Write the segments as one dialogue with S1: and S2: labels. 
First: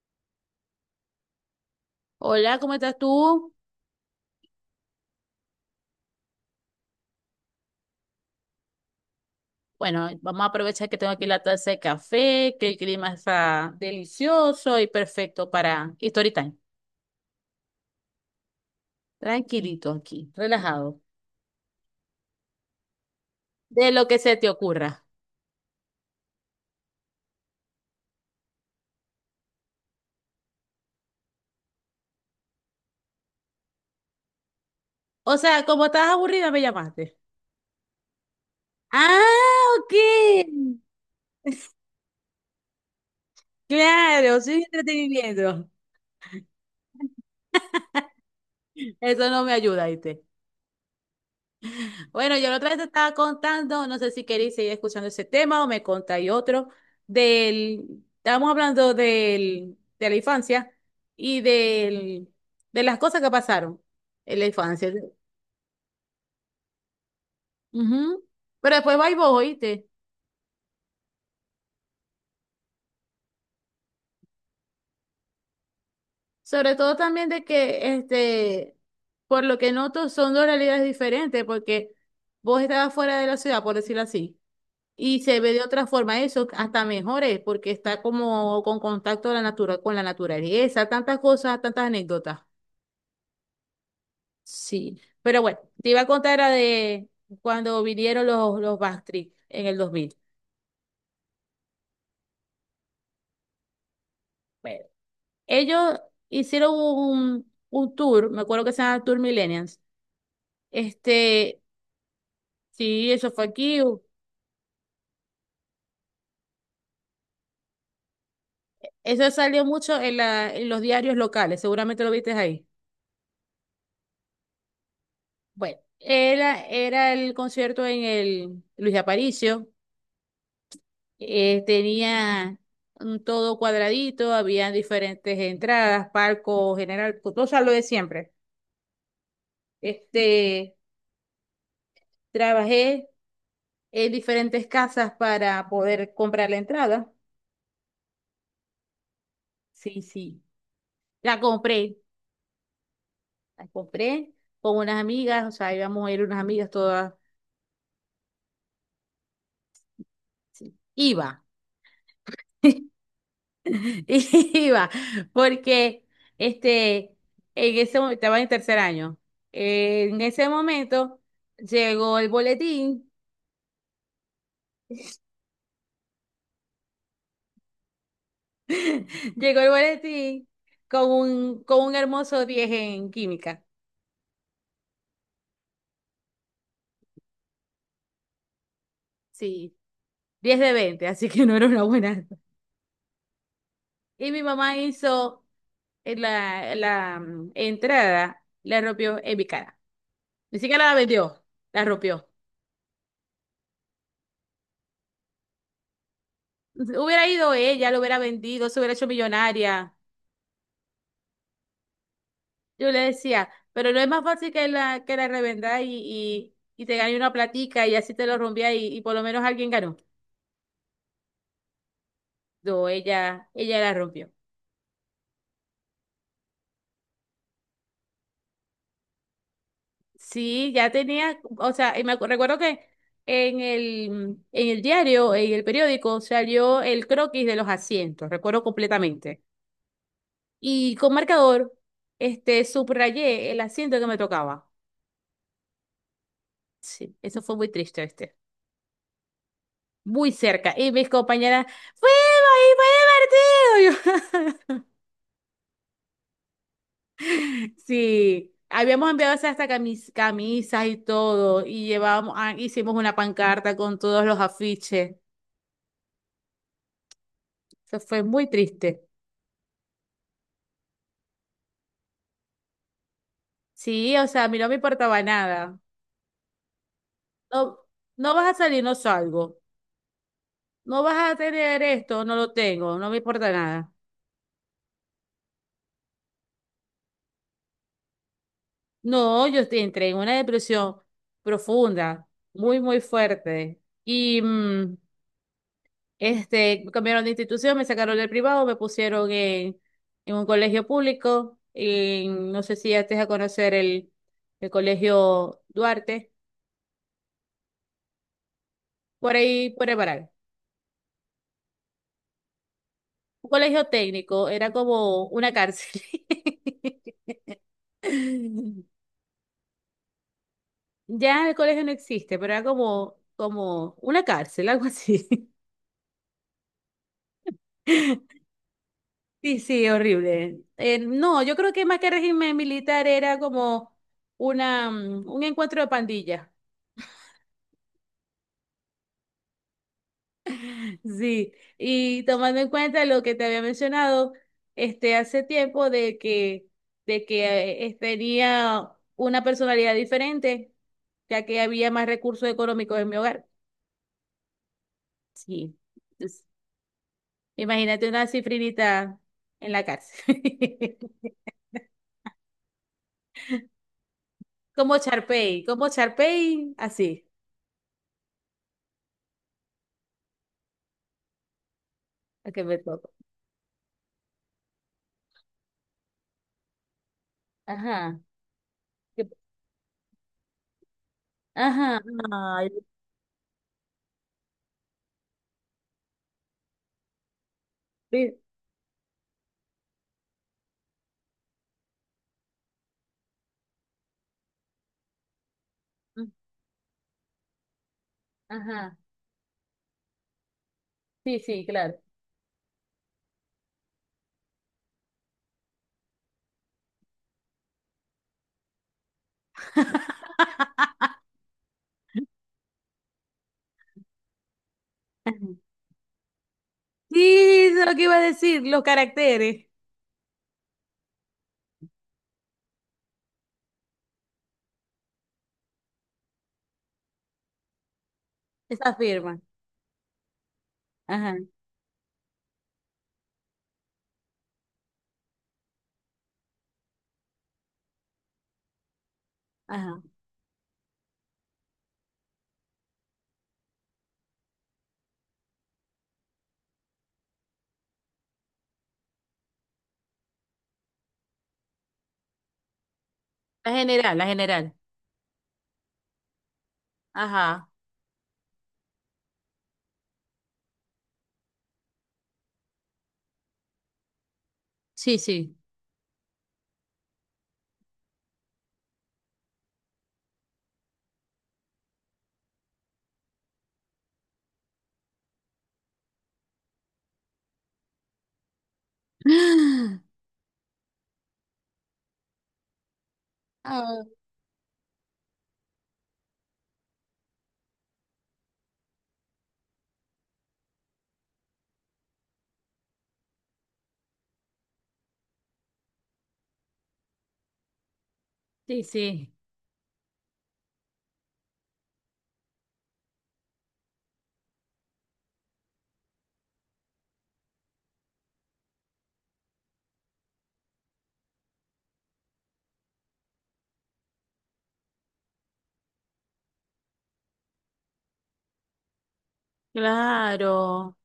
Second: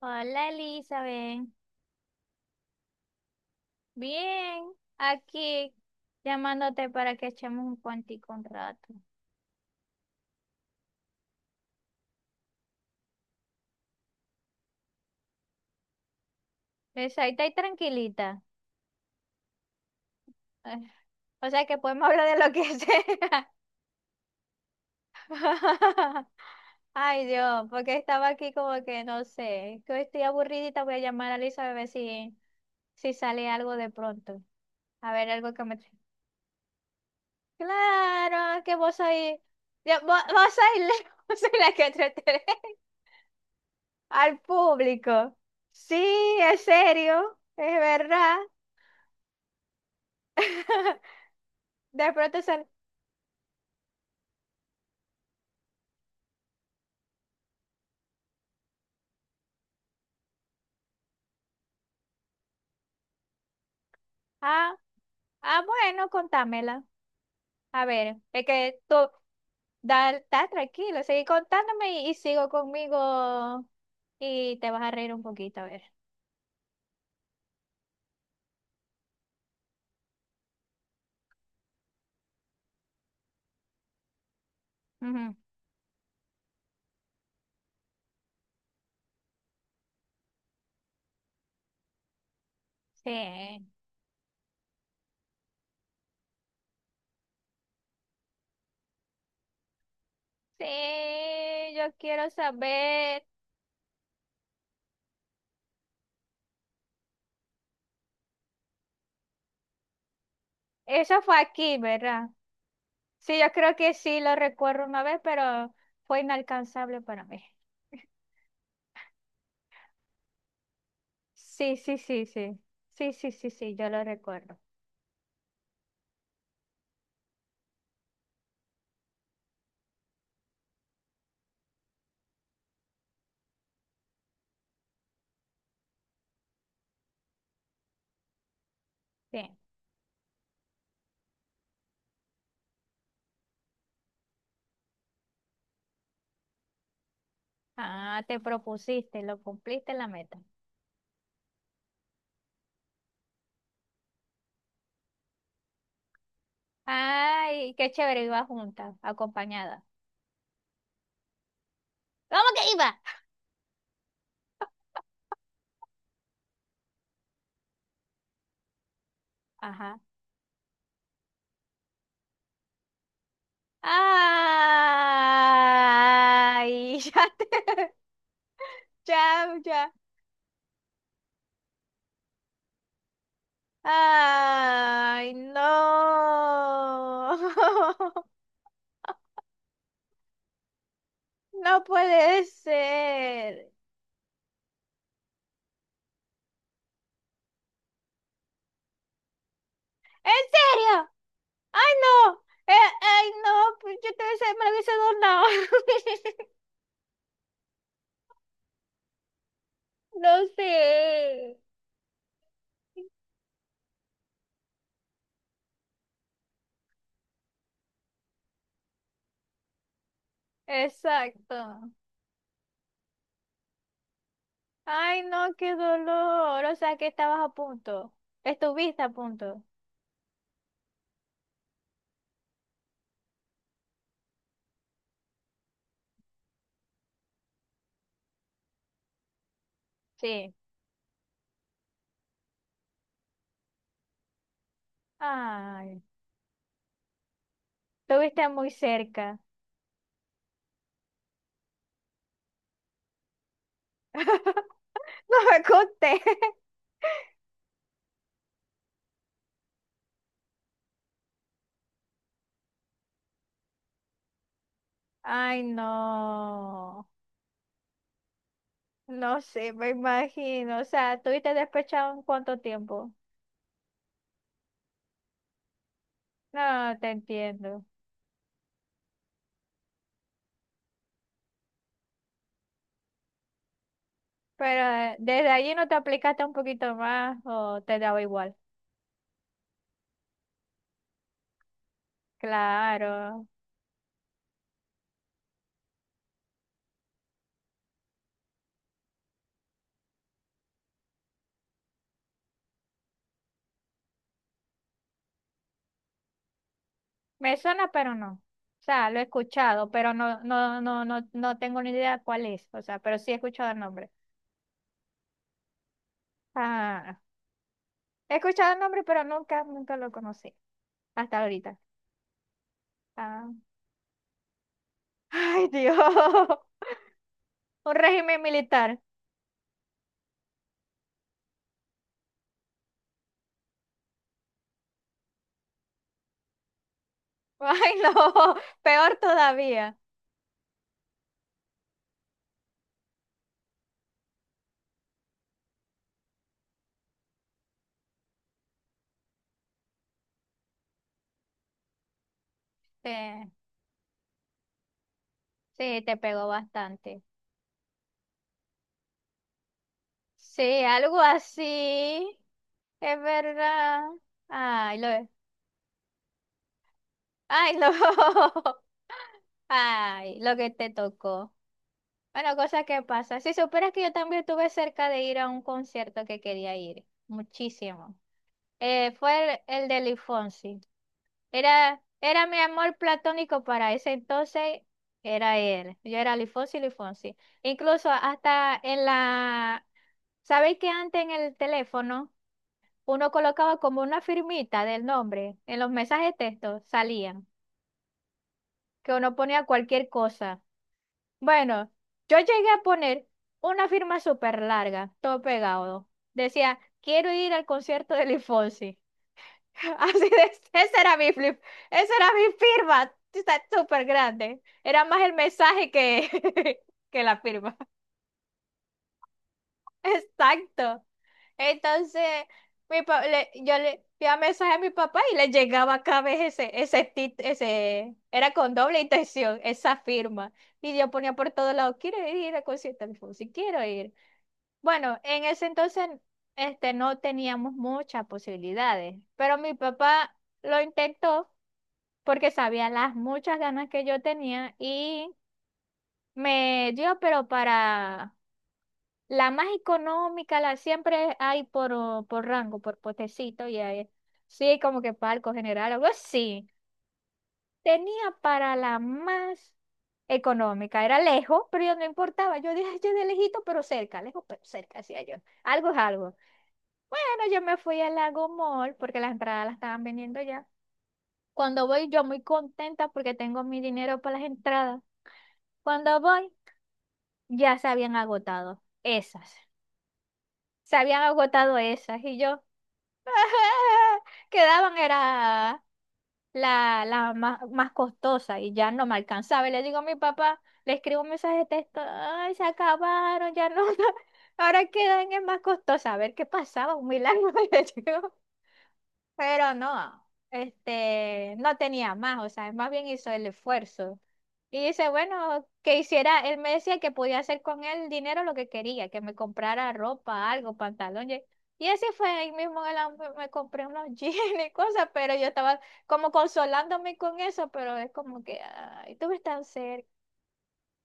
S1: Hola Elizabeth,
S2: Hola, ¿cómo estás tú?
S1: bien, aquí llamándote para que echemos un cuantico un rato.
S2: Bueno, vamos a aprovechar que tengo aquí la taza de café, que el clima está delicioso y perfecto para y story time.
S1: Esa, ahí está tranquilita.
S2: Tranquilito aquí,
S1: Ay,
S2: relajado,
S1: o sea que podemos hablar de lo que sea.
S2: de lo que se te ocurra.
S1: Ay Dios, porque estaba aquí como que no sé, que estoy aburridita, voy a llamar a Elizabeth a ver si, si sale algo de pronto. A ver,
S2: O
S1: algo
S2: sea,
S1: que me...
S2: como estás aburrida, me llamaste.
S1: Claro, que vos sois...
S2: Ah, ok.
S1: Ya, vos, vos sois la vos sois la que entretenés. Al
S2: Claro, soy
S1: público.
S2: entretenimiento.
S1: Sí, es serio, es verdad.
S2: Eso no me ayuda, ¿viste?
S1: De
S2: Bueno,
S1: pronto
S2: yo la
S1: sale,
S2: otra vez te estaba contando, no sé si queréis seguir escuchando ese tema o me contáis otro, estábamos hablando de la infancia y de las cosas que pasaron en la
S1: ah,
S2: infancia.
S1: ah, bueno, contámela. A ver,
S2: Ujú.
S1: es
S2: Pero
S1: que tú,
S2: después vais vos, oíste.
S1: da, está tranquilo, seguí contándome y sigo conmigo y te vas a reír un poquito, a ver.
S2: Sobre todo también de que, por lo que noto, son dos realidades diferentes, porque vos estabas fuera de la ciudad, por decirlo así. Y
S1: Ujú.
S2: se ve de otra forma eso, hasta mejor es, porque está como con contacto a la natura, con la naturaleza, tantas cosas, tantas anécdotas.
S1: Sí,
S2: Sí. Pero bueno, te iba a contar la de cuando vinieron los Backstreet en el 2000.
S1: sí, yo quiero saber.
S2: Bueno, ellos hicieron un tour, me acuerdo que se llama Tour Millennials.
S1: ¿Eso fue
S2: Este,
S1: aquí, verdad?
S2: sí, eso
S1: Sí,
S2: fue
S1: yo creo
S2: aquí.
S1: que sí lo recuerdo una vez, pero fue inalcanzable para mí.
S2: Eso salió mucho en los diarios locales,
S1: Sí, sí,
S2: seguramente lo
S1: sí,
S2: viste
S1: sí.
S2: ahí.
S1: Sí, sí, sí, sí, yo lo recuerdo.
S2: Bueno, era el concierto en el Luis Aparicio. Tenía un todo cuadradito, había diferentes entradas, palco, general, todo lo de siempre.
S1: Bien.
S2: Este, trabajé en diferentes casas para poder comprar la entrada.
S1: Ah, te propusiste, lo cumpliste
S2: Sí,
S1: la meta.
S2: sí. La compré, la compré con unas amigas, o sea, íbamos a ir unas amigas todas.
S1: Ay, qué chévere, iba junta, acompañada.
S2: Iba,
S1: ¿Cómo que iba?
S2: iba, porque este, en ese momento, estaba en 3er año.
S1: Ajá.
S2: En ese momento llegó el boletín.
S1: Ay, ya te... Ya,
S2: Llegó el
S1: ya.
S2: boletín con con un hermoso 10 en química.
S1: Ay, no.
S2: Sí, 10 de 20, así que no era
S1: No
S2: una buena.
S1: puede ser.
S2: Y mi mamá hizo en la entrada, la rompió en mi cara.
S1: ¿En
S2: Ni siquiera la
S1: serio?
S2: vendió, la
S1: ¡Ay,
S2: rompió.
S1: no! ¡Ay, no! Pues yo te hubiese, me lo hubiese donado.
S2: Hubiera ido ella, lo hubiera vendido, se hubiera hecho millonaria.
S1: No sé.
S2: Yo le decía, pero no es más fácil que la revenda y te gane una platica y así te lo rompía y por lo menos alguien ganó.
S1: Exacto.
S2: No, ella la rompió.
S1: ¡Ay, no! ¡Qué dolor! O sea, que estabas a punto. Estuviste a punto.
S2: Sí, ya tenía, o sea, y me recuerdo que en en el diario, en el periódico, salió el croquis de los asientos, recuerdo completamente.
S1: Sí.
S2: Y con marcador, subrayé el asiento que me tocaba.
S1: ¡Ay!
S2: Sí, eso fue muy triste, este.
S1: Estuviste muy cerca.
S2: Muy cerca. Y mis compañeras, ¡fuimos! ¡Y fue divertido!
S1: No me conté.
S2: Y yo, sí, habíamos enviado hasta camisas y todo, y llevábamos, ah, hicimos una pancarta con todos los afiches.
S1: ¡Ay, no!
S2: Eso fue muy triste.
S1: No sé, me imagino. O sea, ¿tuviste despechado en cuánto tiempo?
S2: Sí, o sea, a mí no me importaba nada.
S1: No, te
S2: No,
S1: entiendo.
S2: no vas a salir, no salgo. No vas a tener esto, no lo tengo, no me importa nada.
S1: Pero desde allí no te aplicaste un poquito más o te daba igual.
S2: No, yo entré en una depresión profunda, muy, muy
S1: Claro.
S2: fuerte. Y me cambiaron de institución, me sacaron del privado, me pusieron en un colegio público. No sé si ya estés a conocer el colegio Duarte,
S1: Me suena, pero no. O sea, lo he
S2: por ahí,
S1: escuchado,
S2: por el
S1: pero
S2: Baral.
S1: no, no, no, no, no tengo ni idea cuál es. O sea, pero sí he
S2: Un
S1: escuchado el
S2: colegio
S1: nombre.
S2: técnico, era como una cárcel.
S1: Ah, he escuchado el nombre, pero nunca, nunca lo conocí. Hasta
S2: Ya el
S1: ahorita.
S2: colegio no existe, pero era como,
S1: Ah.
S2: como una cárcel, algo así.
S1: Ay, Dios. Un régimen militar.
S2: Sí, sí, horrible. No, yo creo que más que régimen militar era como un encuentro de pandillas.
S1: Ay, no. Peor todavía.
S2: Sí, y tomando en cuenta lo que te había mencionado, hace tiempo de que tenía una personalidad diferente, ya que había más recursos económicos en mi
S1: Eh,
S2: hogar. Sí.
S1: sí, te pegó bastante.
S2: Imagínate una cifrinita en la cárcel.
S1: Sí, algo así. Es verdad. Ay, lo,
S2: Como Charpey, así,
S1: ay, lo, ay, lo que te tocó.
S2: a
S1: Bueno,
S2: que me
S1: cosas que
S2: toco.
S1: pasan. Si supieras que yo también estuve cerca de ir a un concierto que quería ir, muchísimo.
S2: Ajá, que-
S1: Fue el de Luis Fonsi. Era,
S2: ajá,
S1: era mi
S2: ay,
S1: amor platónico para ese entonces, era él. Yo era Luis Fonsi, Luis Fonsi. Incluso
S2: sí,
S1: hasta en la, ¿sabéis que antes en el teléfono? Uno colocaba como una firmita del nombre en los mensajes
S2: mm,
S1: de texto, salían,
S2: ajá,
S1: que uno ponía cualquier cosa.
S2: sí, sí,
S1: Bueno,
S2: claro.
S1: yo llegué a poner una firma súper larga, todo pegado. Decía, quiero ir al concierto de Luis Fonsi. Así de, esa era mi flip, esa era mi firma, está súper grande. Era más el mensaje que,
S2: Sí,
S1: que la firma.
S2: eso es lo que iba a decir, los caracteres,
S1: Exacto. Entonces, yo le enviaba mensaje a mi papá y le llegaba cada vez ese, era con
S2: esa
S1: doble
S2: firma.
S1: intención, esa firma. Y yo ponía
S2: Ajá,
S1: por todos lados, quiero ir a concierto de Fonsi, quiero ir. Bueno, en ese entonces no teníamos muchas posibilidades, pero mi
S2: ajá.
S1: papá lo intentó porque sabía las muchas ganas que yo tenía y me dio, pero para la más económica, la siempre hay por, oh, por rango, por potecito,
S2: La
S1: y ahí,
S2: general, la general.
S1: sí, como que palco general, algo así.
S2: Ajá,
S1: Tenía para la más económica, era lejos, pero yo no importaba. Yo dije, yo de lejito, pero cerca, lejos, pero cerca,
S2: sí,
S1: hacía yo.
S2: sí.
S1: Algo es algo. Bueno, yo me fui al Lago Mall porque las entradas las estaban vendiendo ya. Cuando voy, yo muy contenta porque tengo mi dinero para las entradas. Cuando voy, ya se habían agotado esas. Se habían agotado esas. Y yo.
S2: Ah,
S1: Quedaban era la más, más costosa y ya no me alcanzaba. Y le digo a mi papá, le escribo un mensaje de texto, ay, se acabaron, ya no, ahora quedan en más costosa. A ver qué pasaba, un milagro. Le digo.
S2: sí, sí.
S1: Pero no, no tenía más, o sea, más bien hizo el esfuerzo. Y dice, bueno, que hiciera, él me decía que podía hacer con el dinero lo que quería, que me comprara ropa, algo, pantalón. Y así fue, ahí mismo me compré unos jeans y cosas, pero yo estaba como consolándome con eso, pero es como que, ay, tú ves tan cerca.
S2: Claro.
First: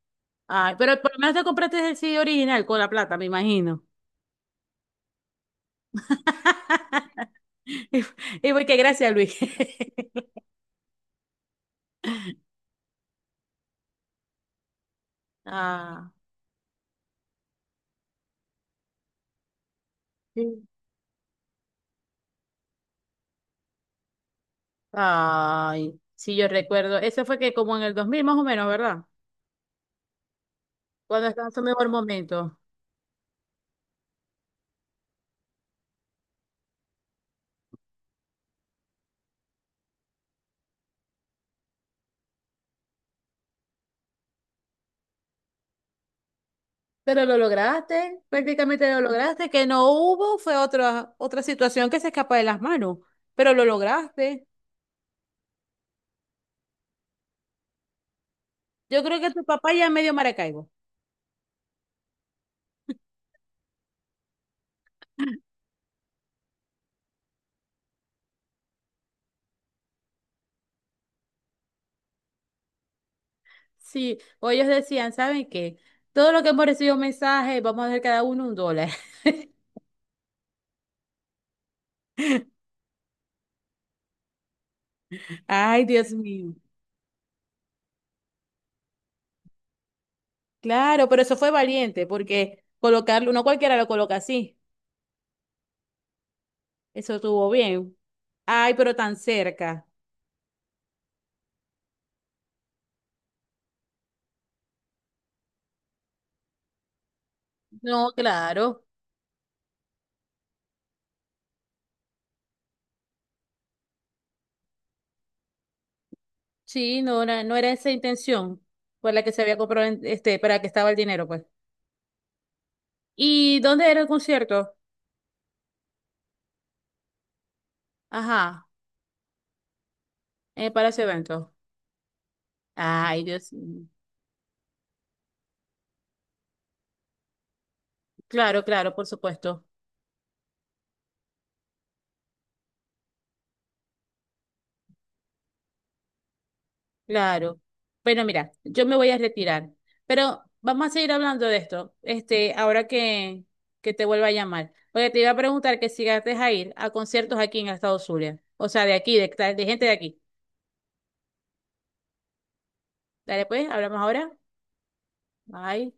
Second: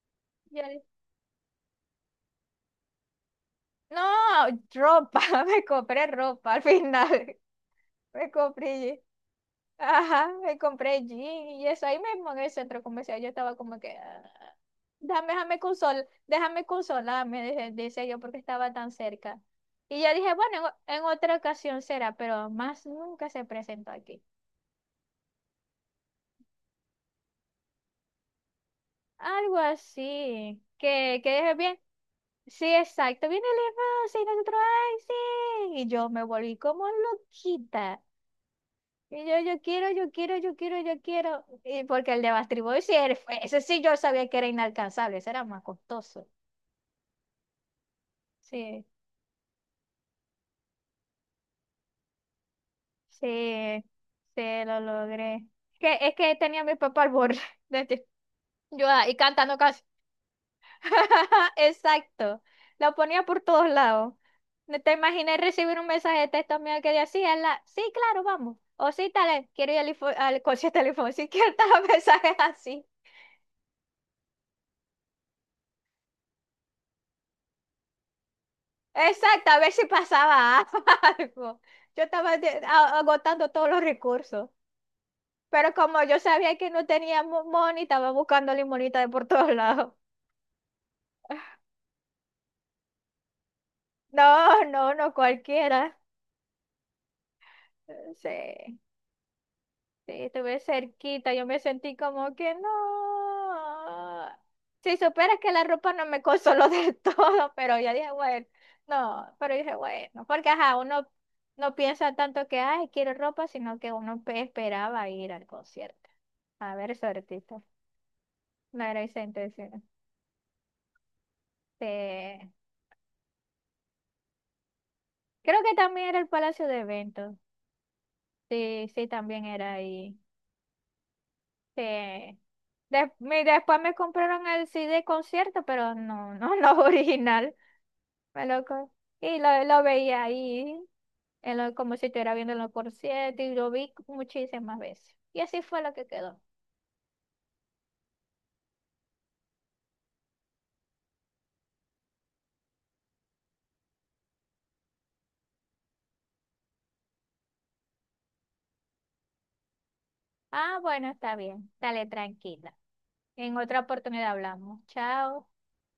S1: Yo
S2: Ay,
S1: le-
S2: pero por lo menos te compraste el CD original con la plata, me imagino.
S1: no, ropa, me compré ropa al final,
S2: Y,
S1: me
S2: y voy que
S1: compré jeans.
S2: gracias, Luis.
S1: Ajá, me compré jean y eso ahí mismo en el centro comercial. Yo estaba como que, "Ah, déjame,
S2: Ah,
S1: déjame consolarme, decía yo, porque estaba tan cerca. Y yo dije, bueno,
S2: sí.
S1: en otra ocasión será, pero más nunca se presentó aquí.
S2: Ay, sí, yo recuerdo. Eso fue que como en el 2000, más o menos, ¿verdad?
S1: Algo así,
S2: Cuando
S1: que
S2: estaba en
S1: dije
S2: su
S1: bien.
S2: mejor momento.
S1: Sí, exacto, viene el hermano, y nosotros, ay, sí. Y yo me volví como loquita. Y yo quiero, yo quiero, yo quiero, yo quiero. Y porque el de Backstreet Boys, sí, ese sí yo sabía que era inalcanzable, ese era más costoso.
S2: Pero lo lograste,
S1: Sí,
S2: prácticamente lo lograste. Que no hubo fue otra situación que se escapa de las manos, pero lo
S1: sí, sí,
S2: lograste.
S1: lo logré. Que, es que tenía a mi papá al borde. Yo
S2: Yo
S1: ahí
S2: creo que tu
S1: cantando
S2: papá
S1: casi.
S2: ya es medio Maracaibo.
S1: Exacto. Lo ponía por todos lados. No te imaginé recibir un mensaje de texto mío que decía, la, sí, claro, vamos. O sí, tal, quiero ir al concierto del Infonso. Sí, que mensajes así.
S2: Sí, o ellos decían, ¿saben qué? Todo lo que hemos recibido mensajes, vamos a dar cada uno $1.
S1: Exacto, a ver si pasaba algo. Yo estaba agotando todos los recursos, pero
S2: Ay,
S1: como
S2: Dios
S1: yo
S2: mío.
S1: sabía que no teníamos money, estaba buscando limonita de por todos lados.
S2: Claro, pero eso fue valiente, porque colocarlo, no cualquiera lo coloca así.
S1: No, no, no cualquiera.
S2: Eso estuvo bien. Ay,
S1: Sí.
S2: pero tan cerca.
S1: Sí, estuve cerquita, yo me sentí como que no. Si supieras que la ropa no me consoló del todo, pero yo dije,
S2: No,
S1: bueno,
S2: claro.
S1: no, pero dije, bueno, porque ajá, uno no piensa tanto que, ay, quiero ropa, sino que esperaba ir al concierto. A ver,
S2: Sí, no
S1: suertito,
S2: era esa intención
S1: no era
S2: por
S1: esa
S2: la que se había
S1: intención.
S2: comprado, para que estaba el dinero, pues.
S1: Sí.
S2: ¿Y dónde era el concierto?
S1: Creo que también era el Palacio de Eventos.
S2: Ajá,
S1: Sí, sí, también era ahí.
S2: en el Palacio de Eventos.
S1: Sí.
S2: Ay, Dios
S1: Después
S2: mío.
S1: me compraron el CD concierto, pero no, no, no original. Me lo
S2: Claro,
S1: co-
S2: claro, por
S1: y
S2: supuesto.
S1: lo veía ahí, como si estuviera viendo los conciertos, y lo vi muchísimas veces. Y así fue lo que quedó.
S2: Claro. Bueno, mira, yo me voy a retirar, pero vamos a seguir hablando de esto, ahora que te vuelva a llamar. Porque te iba a preguntar que si llegaste a ir a conciertos aquí en el estado Zulia, o sea, de gente de aquí.
S1: Ah, bueno, está bien. Dale tranquila.
S2: Dale,
S1: En
S2: pues,
S1: otra
S2: hablamos
S1: oportunidad
S2: ahora.
S1: hablamos. Chao.
S2: Bye.